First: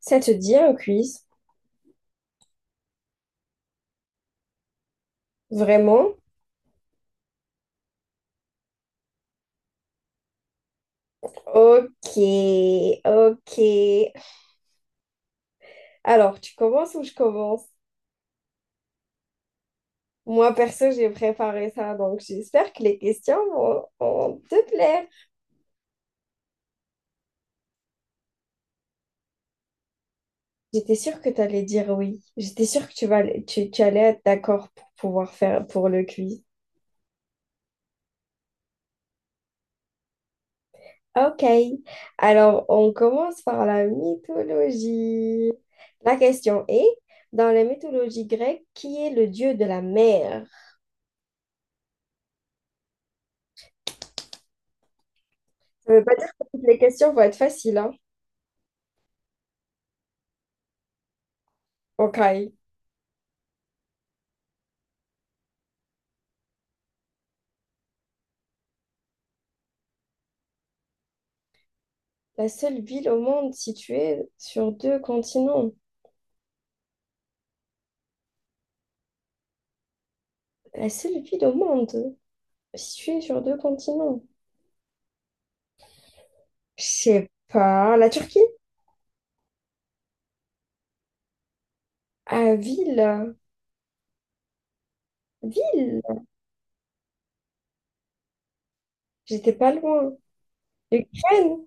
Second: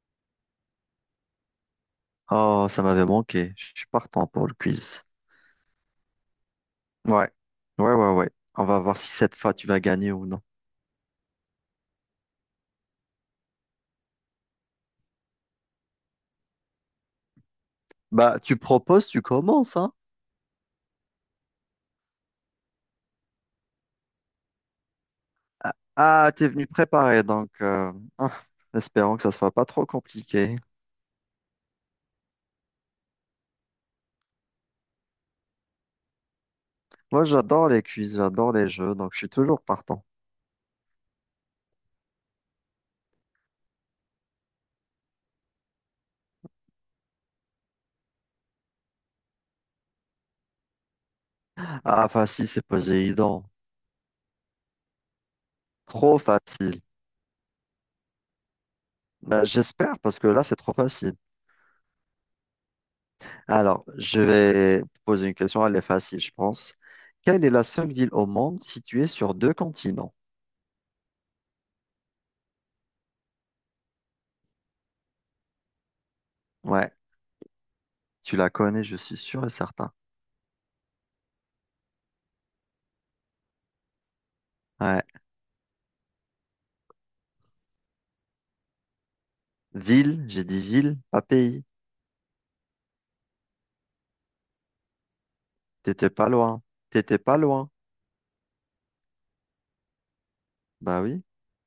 Ça te dit un quiz? Oh, ça m'avait manqué. Je suis partant pour le quiz. Vraiment? Ouais, ouais, ouais, ouais. On va voir si cette fois tu vas gagner ou non. Ok, ok. Alors, tu commences ou je commence? Bah, tu proposes, tu commences, hein? Moi, perso, j'ai préparé ça, donc j'espère que les questions vont te plaire. Ah, t'es venu préparer, donc ah, espérons que ça soit pas trop compliqué. J'étais sûre que tu allais dire oui. J'étais sûre que tu allais être d'accord pour pouvoir faire pour le quiz. Moi, j'adore les quiz, j'adore les jeux, donc je suis toujours partant. Ok. Alors, on commence par la mythologie. La question est, dans la mythologie grecque, qui est le dieu de la mer? Ah, facile, c'est Poséidon. Ça ne veut pas Trop dire que toutes les facile. questions vont être faciles, hein. Bah, j'espère, parce que là, c'est trop facile. Ok. Alors, je vais te poser une question, elle est facile, je pense. Quelle est la seule ville au monde située sur deux continents? La seule ville au monde située sur deux continents. Ouais. Tu la connais, je suis sûr et certain. La seule ville au monde située sur deux continents. Ouais. Je sais pas. La Turquie? Ville, j'ai dit ville, pas pays. Ah, ville. T'étais Ville. pas loin. T'étais pas loin. J'étais pas loin. Bah oui. L'Ukraine?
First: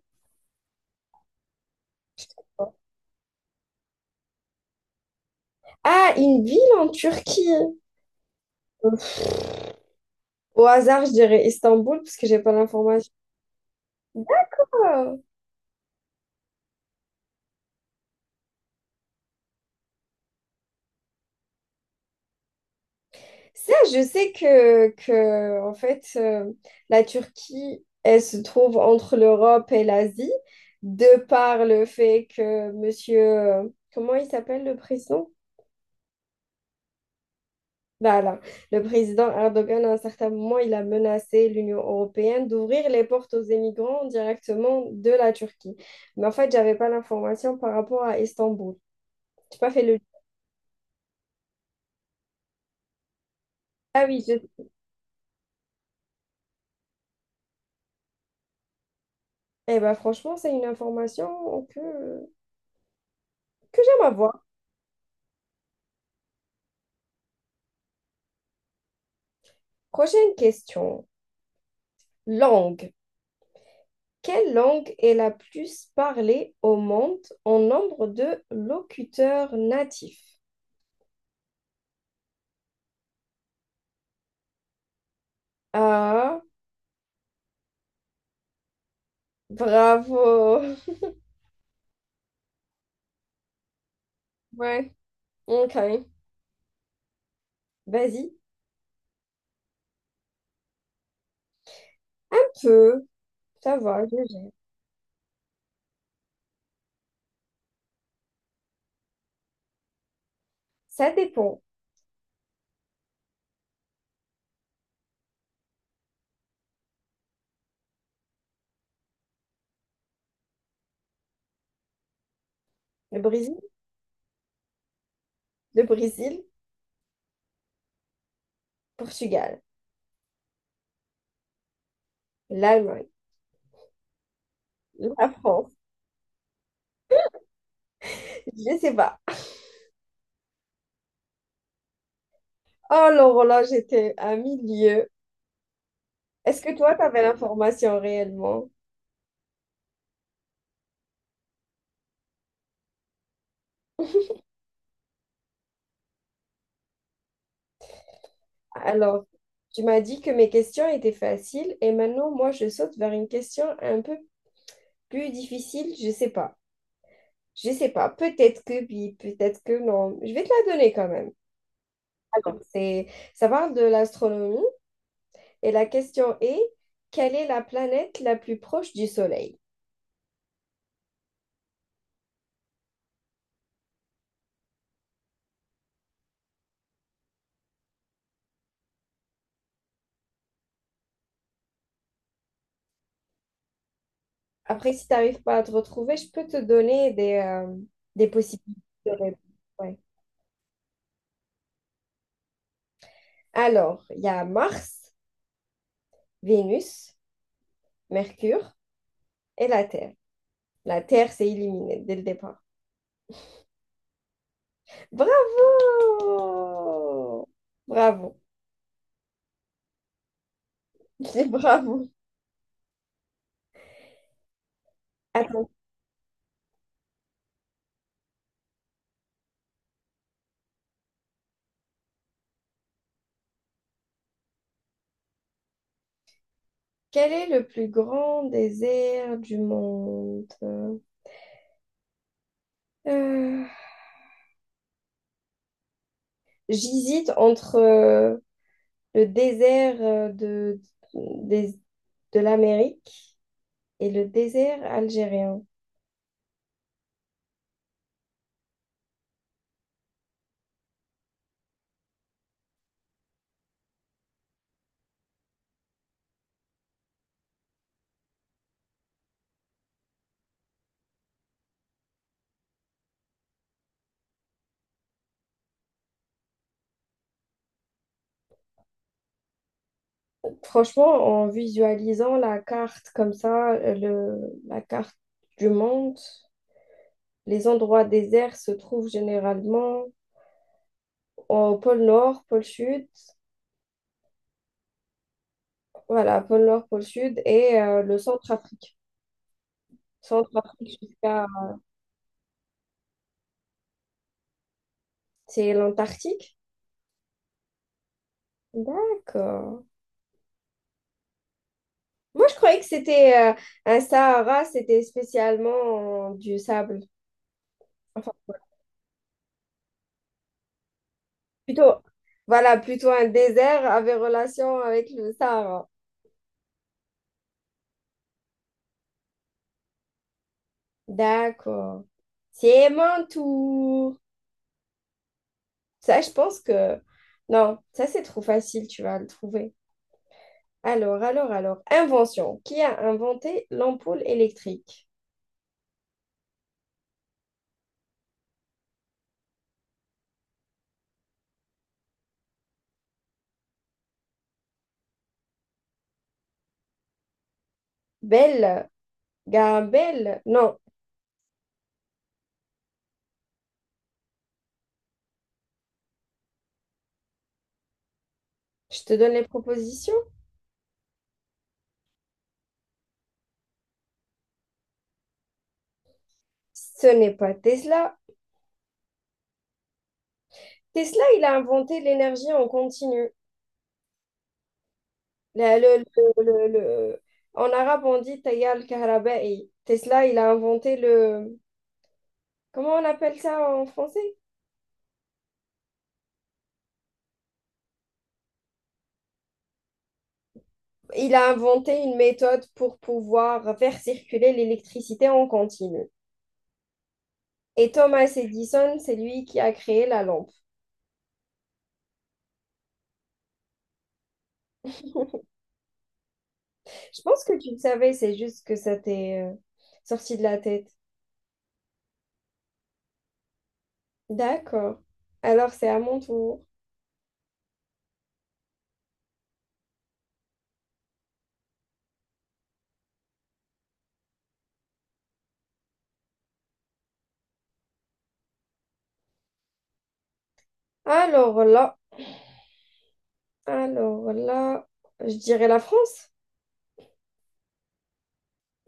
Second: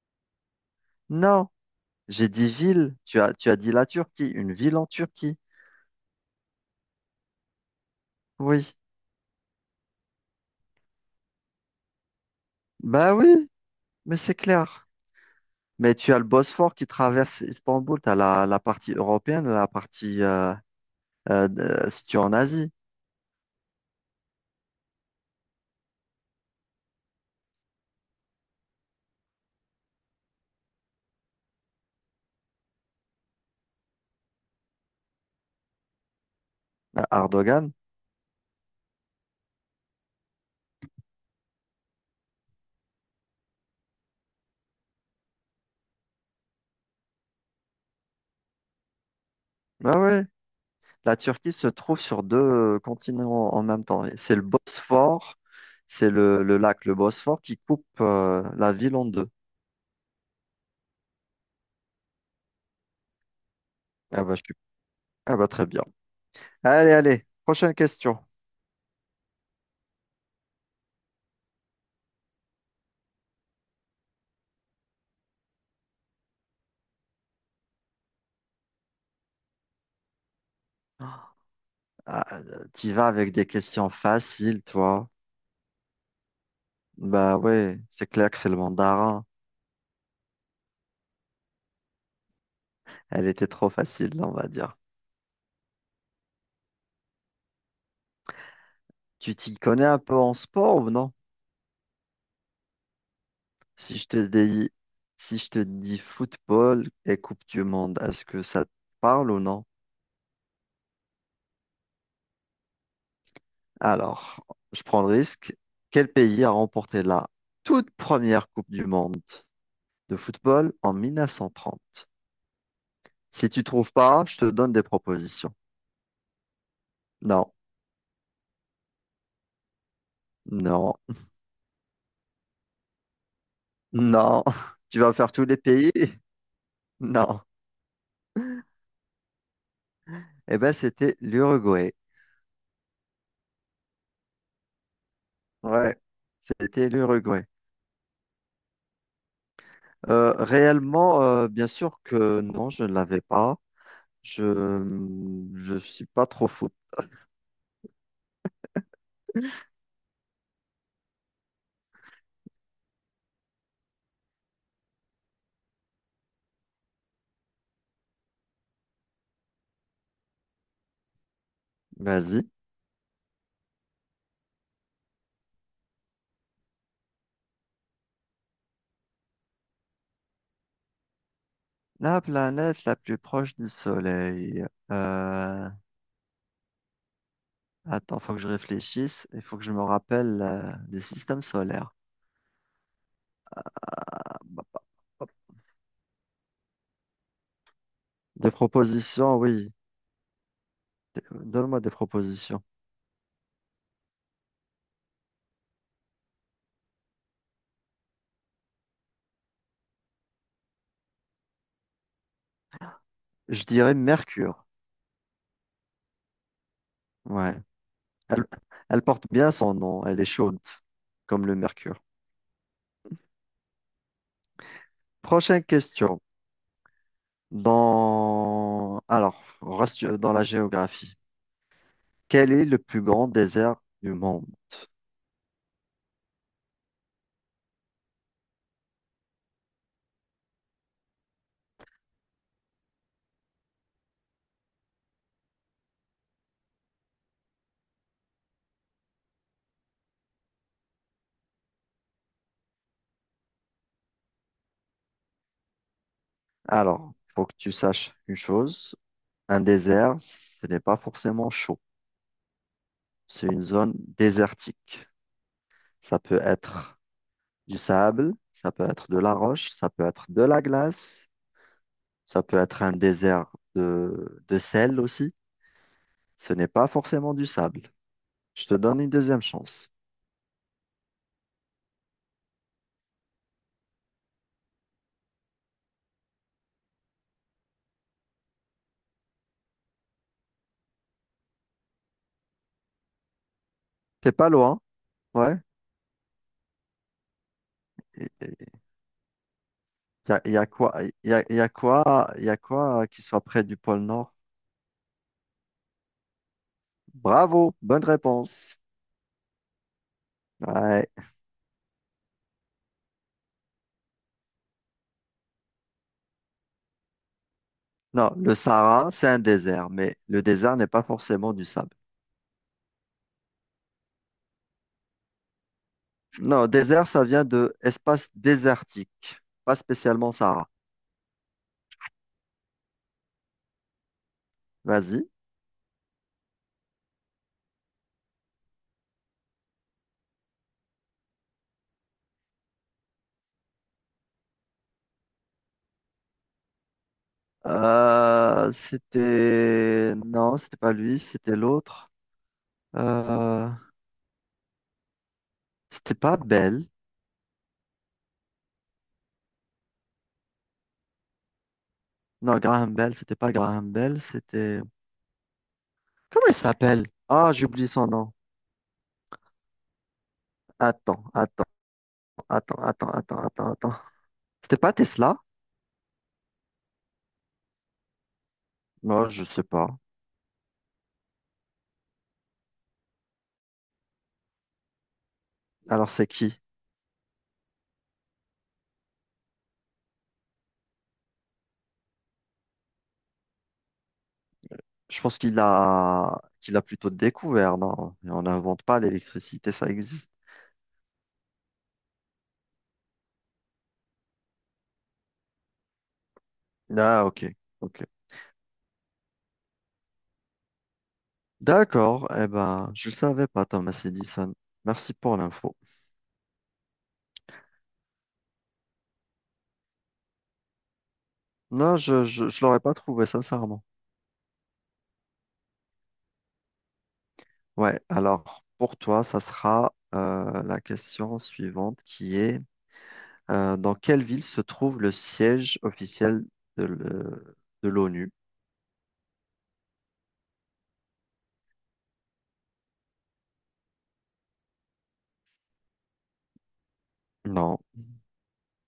Non, j'ai dit ville. Tu as dit la Turquie, une ville en Turquie. Ah, une ville en Turquie. Oui. Au hasard, je dirais Istanbul parce que j'ai pas l'information. Bah oui, mais c'est clair. Ah, Mais tu as le Bosphore qui traverse Istanbul. T'as la partie européenne, la partie située en Asie. ça, je sais que en fait, la Turquie, elle se trouve entre l'Europe et l'Asie, de par le fait que monsieur, comment il s'appelle le président? Erdogan. Voilà, le président Erdogan, à un certain moment, il a menacé l'Union européenne d'ouvrir les portes aux émigrants directement de la Turquie. Mais en fait, j'avais pas l'information par rapport à Istanbul. J'ai pas fait Bah le... oui. La Turquie se trouve sur deux continents en même temps. Ah oui, C'est le je... Bosphore, c'est le lac, le Bosphore, qui coupe la ville en deux. Eh ben, franchement, c'est une information que j'aime Ah bah, je avoir. suis... ah bah très bien. Allez, allez, prochaine question. Prochaine question. Langue. Quelle langue est la plus parlée au monde en nombre de locuteurs natifs? Ah, tu vas avec des questions faciles, toi. Ah, Bah ouais, c'est clair que c'est le mandarin. bravo. Elle était trop facile, on va dire. Ouais, ok. Vas-y, Tu t'y connais un peu en sport ou non? un peu. Ça Si va, je je te gère. dis, si je te dis football et Coupe du Monde, est-ce que ça te parle ou non? Ça dépend. Alors, je prends le risque. Quel pays a remporté la toute première Coupe du monde de football en 1930? Le Si Brésil, tu trouves pas, je te donne des propositions. le Brésil, Non, Portugal, non, l'Allemagne, non. Tu vas la faire tous les France. pays? Non. Je sais pas. Eh ben, c'était l'Uruguay. Oh, Laurent, là, j'étais à milieu. Ouais, Est-ce que c'était toi, t'avais l'Uruguay. l'information réellement? Réellement, bien sûr que non, je ne l'avais pas. Je je suis pas trop fou. Alors, tu m'as dit que mes questions étaient faciles et maintenant, moi, je saute vers une question un peu plus difficile. Je sais pas. Je sais pas. Peut-être que oui, peut-être que non. Je vais te la donner quand même. Vas-y. Alors, c'est, ça parle de l'astronomie. Et la question est, quelle est la planète la plus proche du Soleil? La planète la plus proche du Soleil. Euh, Attends, faut que je réfléchisse. Il faut que je me rappelle des systèmes solaires. Après, si tu Hop. n'arrives pas à te retrouver, je peux te donner des Des possibilités de propositions, réponse. oui. Ouais. Donne-moi des propositions. Alors, il y a Mars, Vénus, Mercure et la Terre. La Terre, c'est éliminé dès le départ. Je dirais Mercure. Bravo! Ouais. Bravo. Elle, elle porte bien son nom. Elle est chaude, Je comme dis le Mercure. bravo. Prochaine Attends, question. Alors, on reste dans la géographie. Quel est le plus grand désert du monde? quel est le plus grand désert du monde? Euh, j'hésite entre le désert de, des- de l'Amérique et le désert algérien. Alors, il faut que tu saches une chose, un désert, ce n'est pas forcément chaud. C'est une zone désertique. Ça peut être du sable, ça peut être de la roche, ça peut être de la glace, ça peut être un désert de sel aussi. Ce n'est pas forcément du sable. Je te donne une deuxième chance. Franchement, en visualisant la carte comme ça, le, la carte du monde, les endroits déserts se trouvent généralement au pôle Nord, pôle Sud. T'es pas loin, ouais. Voilà, pôle Nord, pôle Sud et le Il Centre-Afrique. y a, y a quoi, Centre-Afrique y a, jusqu'à... Y a quoi qui soit près du pôle Nord? C'est l'Antarctique? Bravo, bonne réponse. D'accord. Ouais. Moi, je croyais que c'était un Sahara, c'était spécialement du sable. Non, Enfin, le Sahara, c'est un désert, mais le désert n'est pas forcément du sable. plutôt, voilà, plutôt un désert avait relation avec le Sahara. Non, désert, ça vient de espace désertique, pas spécialement Sahara. D'accord. C'est mon tour. Vas-y. Ça, je pense que... Non, ça, c'est trop facile, tu vas le trouver. Alors, invention. Qui a inventé l'ampoule électrique? Non, c'était pas lui, c'était l'autre. Euh, C'était pas Bell. Belle, Gabelle. Non, Non, Graham Bell, c'était pas Graham Bell, c'était... Comment il s'appelle? Ah, j'ai oublié son nom. je te donne les propositions. Attends, attends, attends, attends, attends, attends, attends. C'était pas Tesla? Ce n'est pas Tesla. Moi, je sais pas. Tesla, il a inventé l'énergie en continu. La- le- Alors, c'est le- qui? le- le- En arabe, on dit Tayal Kahraba'i. Tesla, il a inventé le... Comment on appelle ça en français? Je pense qu'il a plutôt découvert, non? On n'invente pas l'électricité, ça existe. Il a inventé une méthode pour pouvoir faire circuler l'électricité en continu. Ah, ok, Et ok. Thomas Edison, c'est lui qui a créé la lampe. D'accord, eh ben, je le savais pas, Thomas Edison. Merci pour l'info. Je pense que tu le savais, c'est juste que ça t'est sorti de la tête. Non, je l'aurais pas trouvé, sincèrement. D'accord. Alors, c'est à mon tour. Ouais, alors, pour toi, ça sera la question suivante qui est: dans quelle ville se trouve le siège officiel de le- de l'ONU? Alors là, alors là, je dirais la France. Non.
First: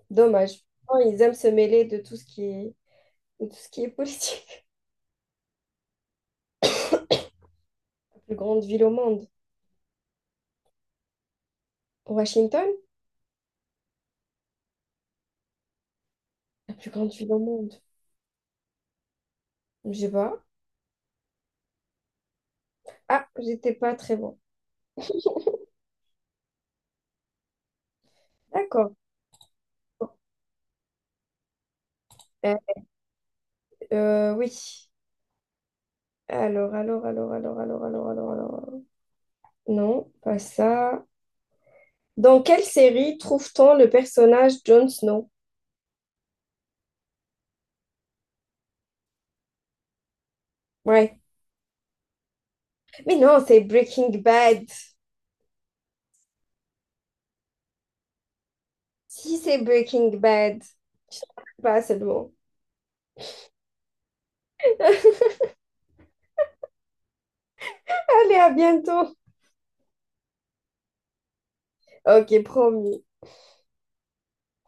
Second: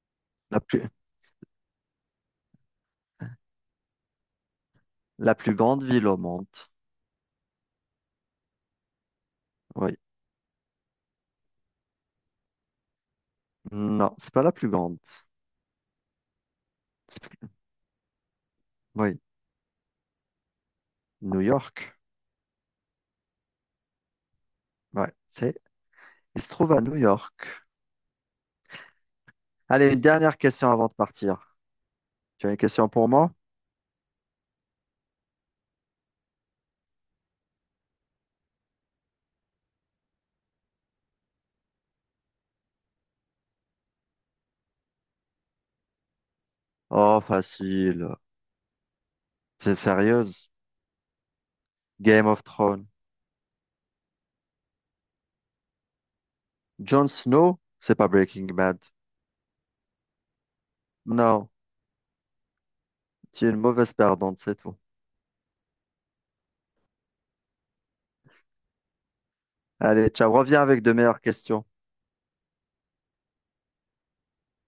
Dommage. La plus, Oh, ils aiment se mêler de tout ce qui est, de tout ce qui est politique. la plus grande ville au monde. La plus grande ville au monde. Oui. Washington? Non, c'est pas la plus grande. La plus grande C'est ville au plus- monde. Oui. Je sais pas. New York. Ah, j'étais pas très bon. Ouais. Il se trouve à New York. D'accord. Allez, une dernière question avant de partir. Tu as Euh, une question pour moi? euh, oui. Alors, alors. Non, pas ça. Dans quelle série trouve-t-on le personnage Jon Snow? Oh, facile. C'est sérieuse. Ouais. Game of Thrones. Mais non, c'est Breaking Bad. Jon Snow, c'est pas Breaking Bad. Si c'est Breaking Bad, je ne Non, sais pas seulement. tu es une mauvaise perdante, c'est tout. Allez, à bientôt. Allez, ciao, reviens avec de meilleures questions. Ok, promis.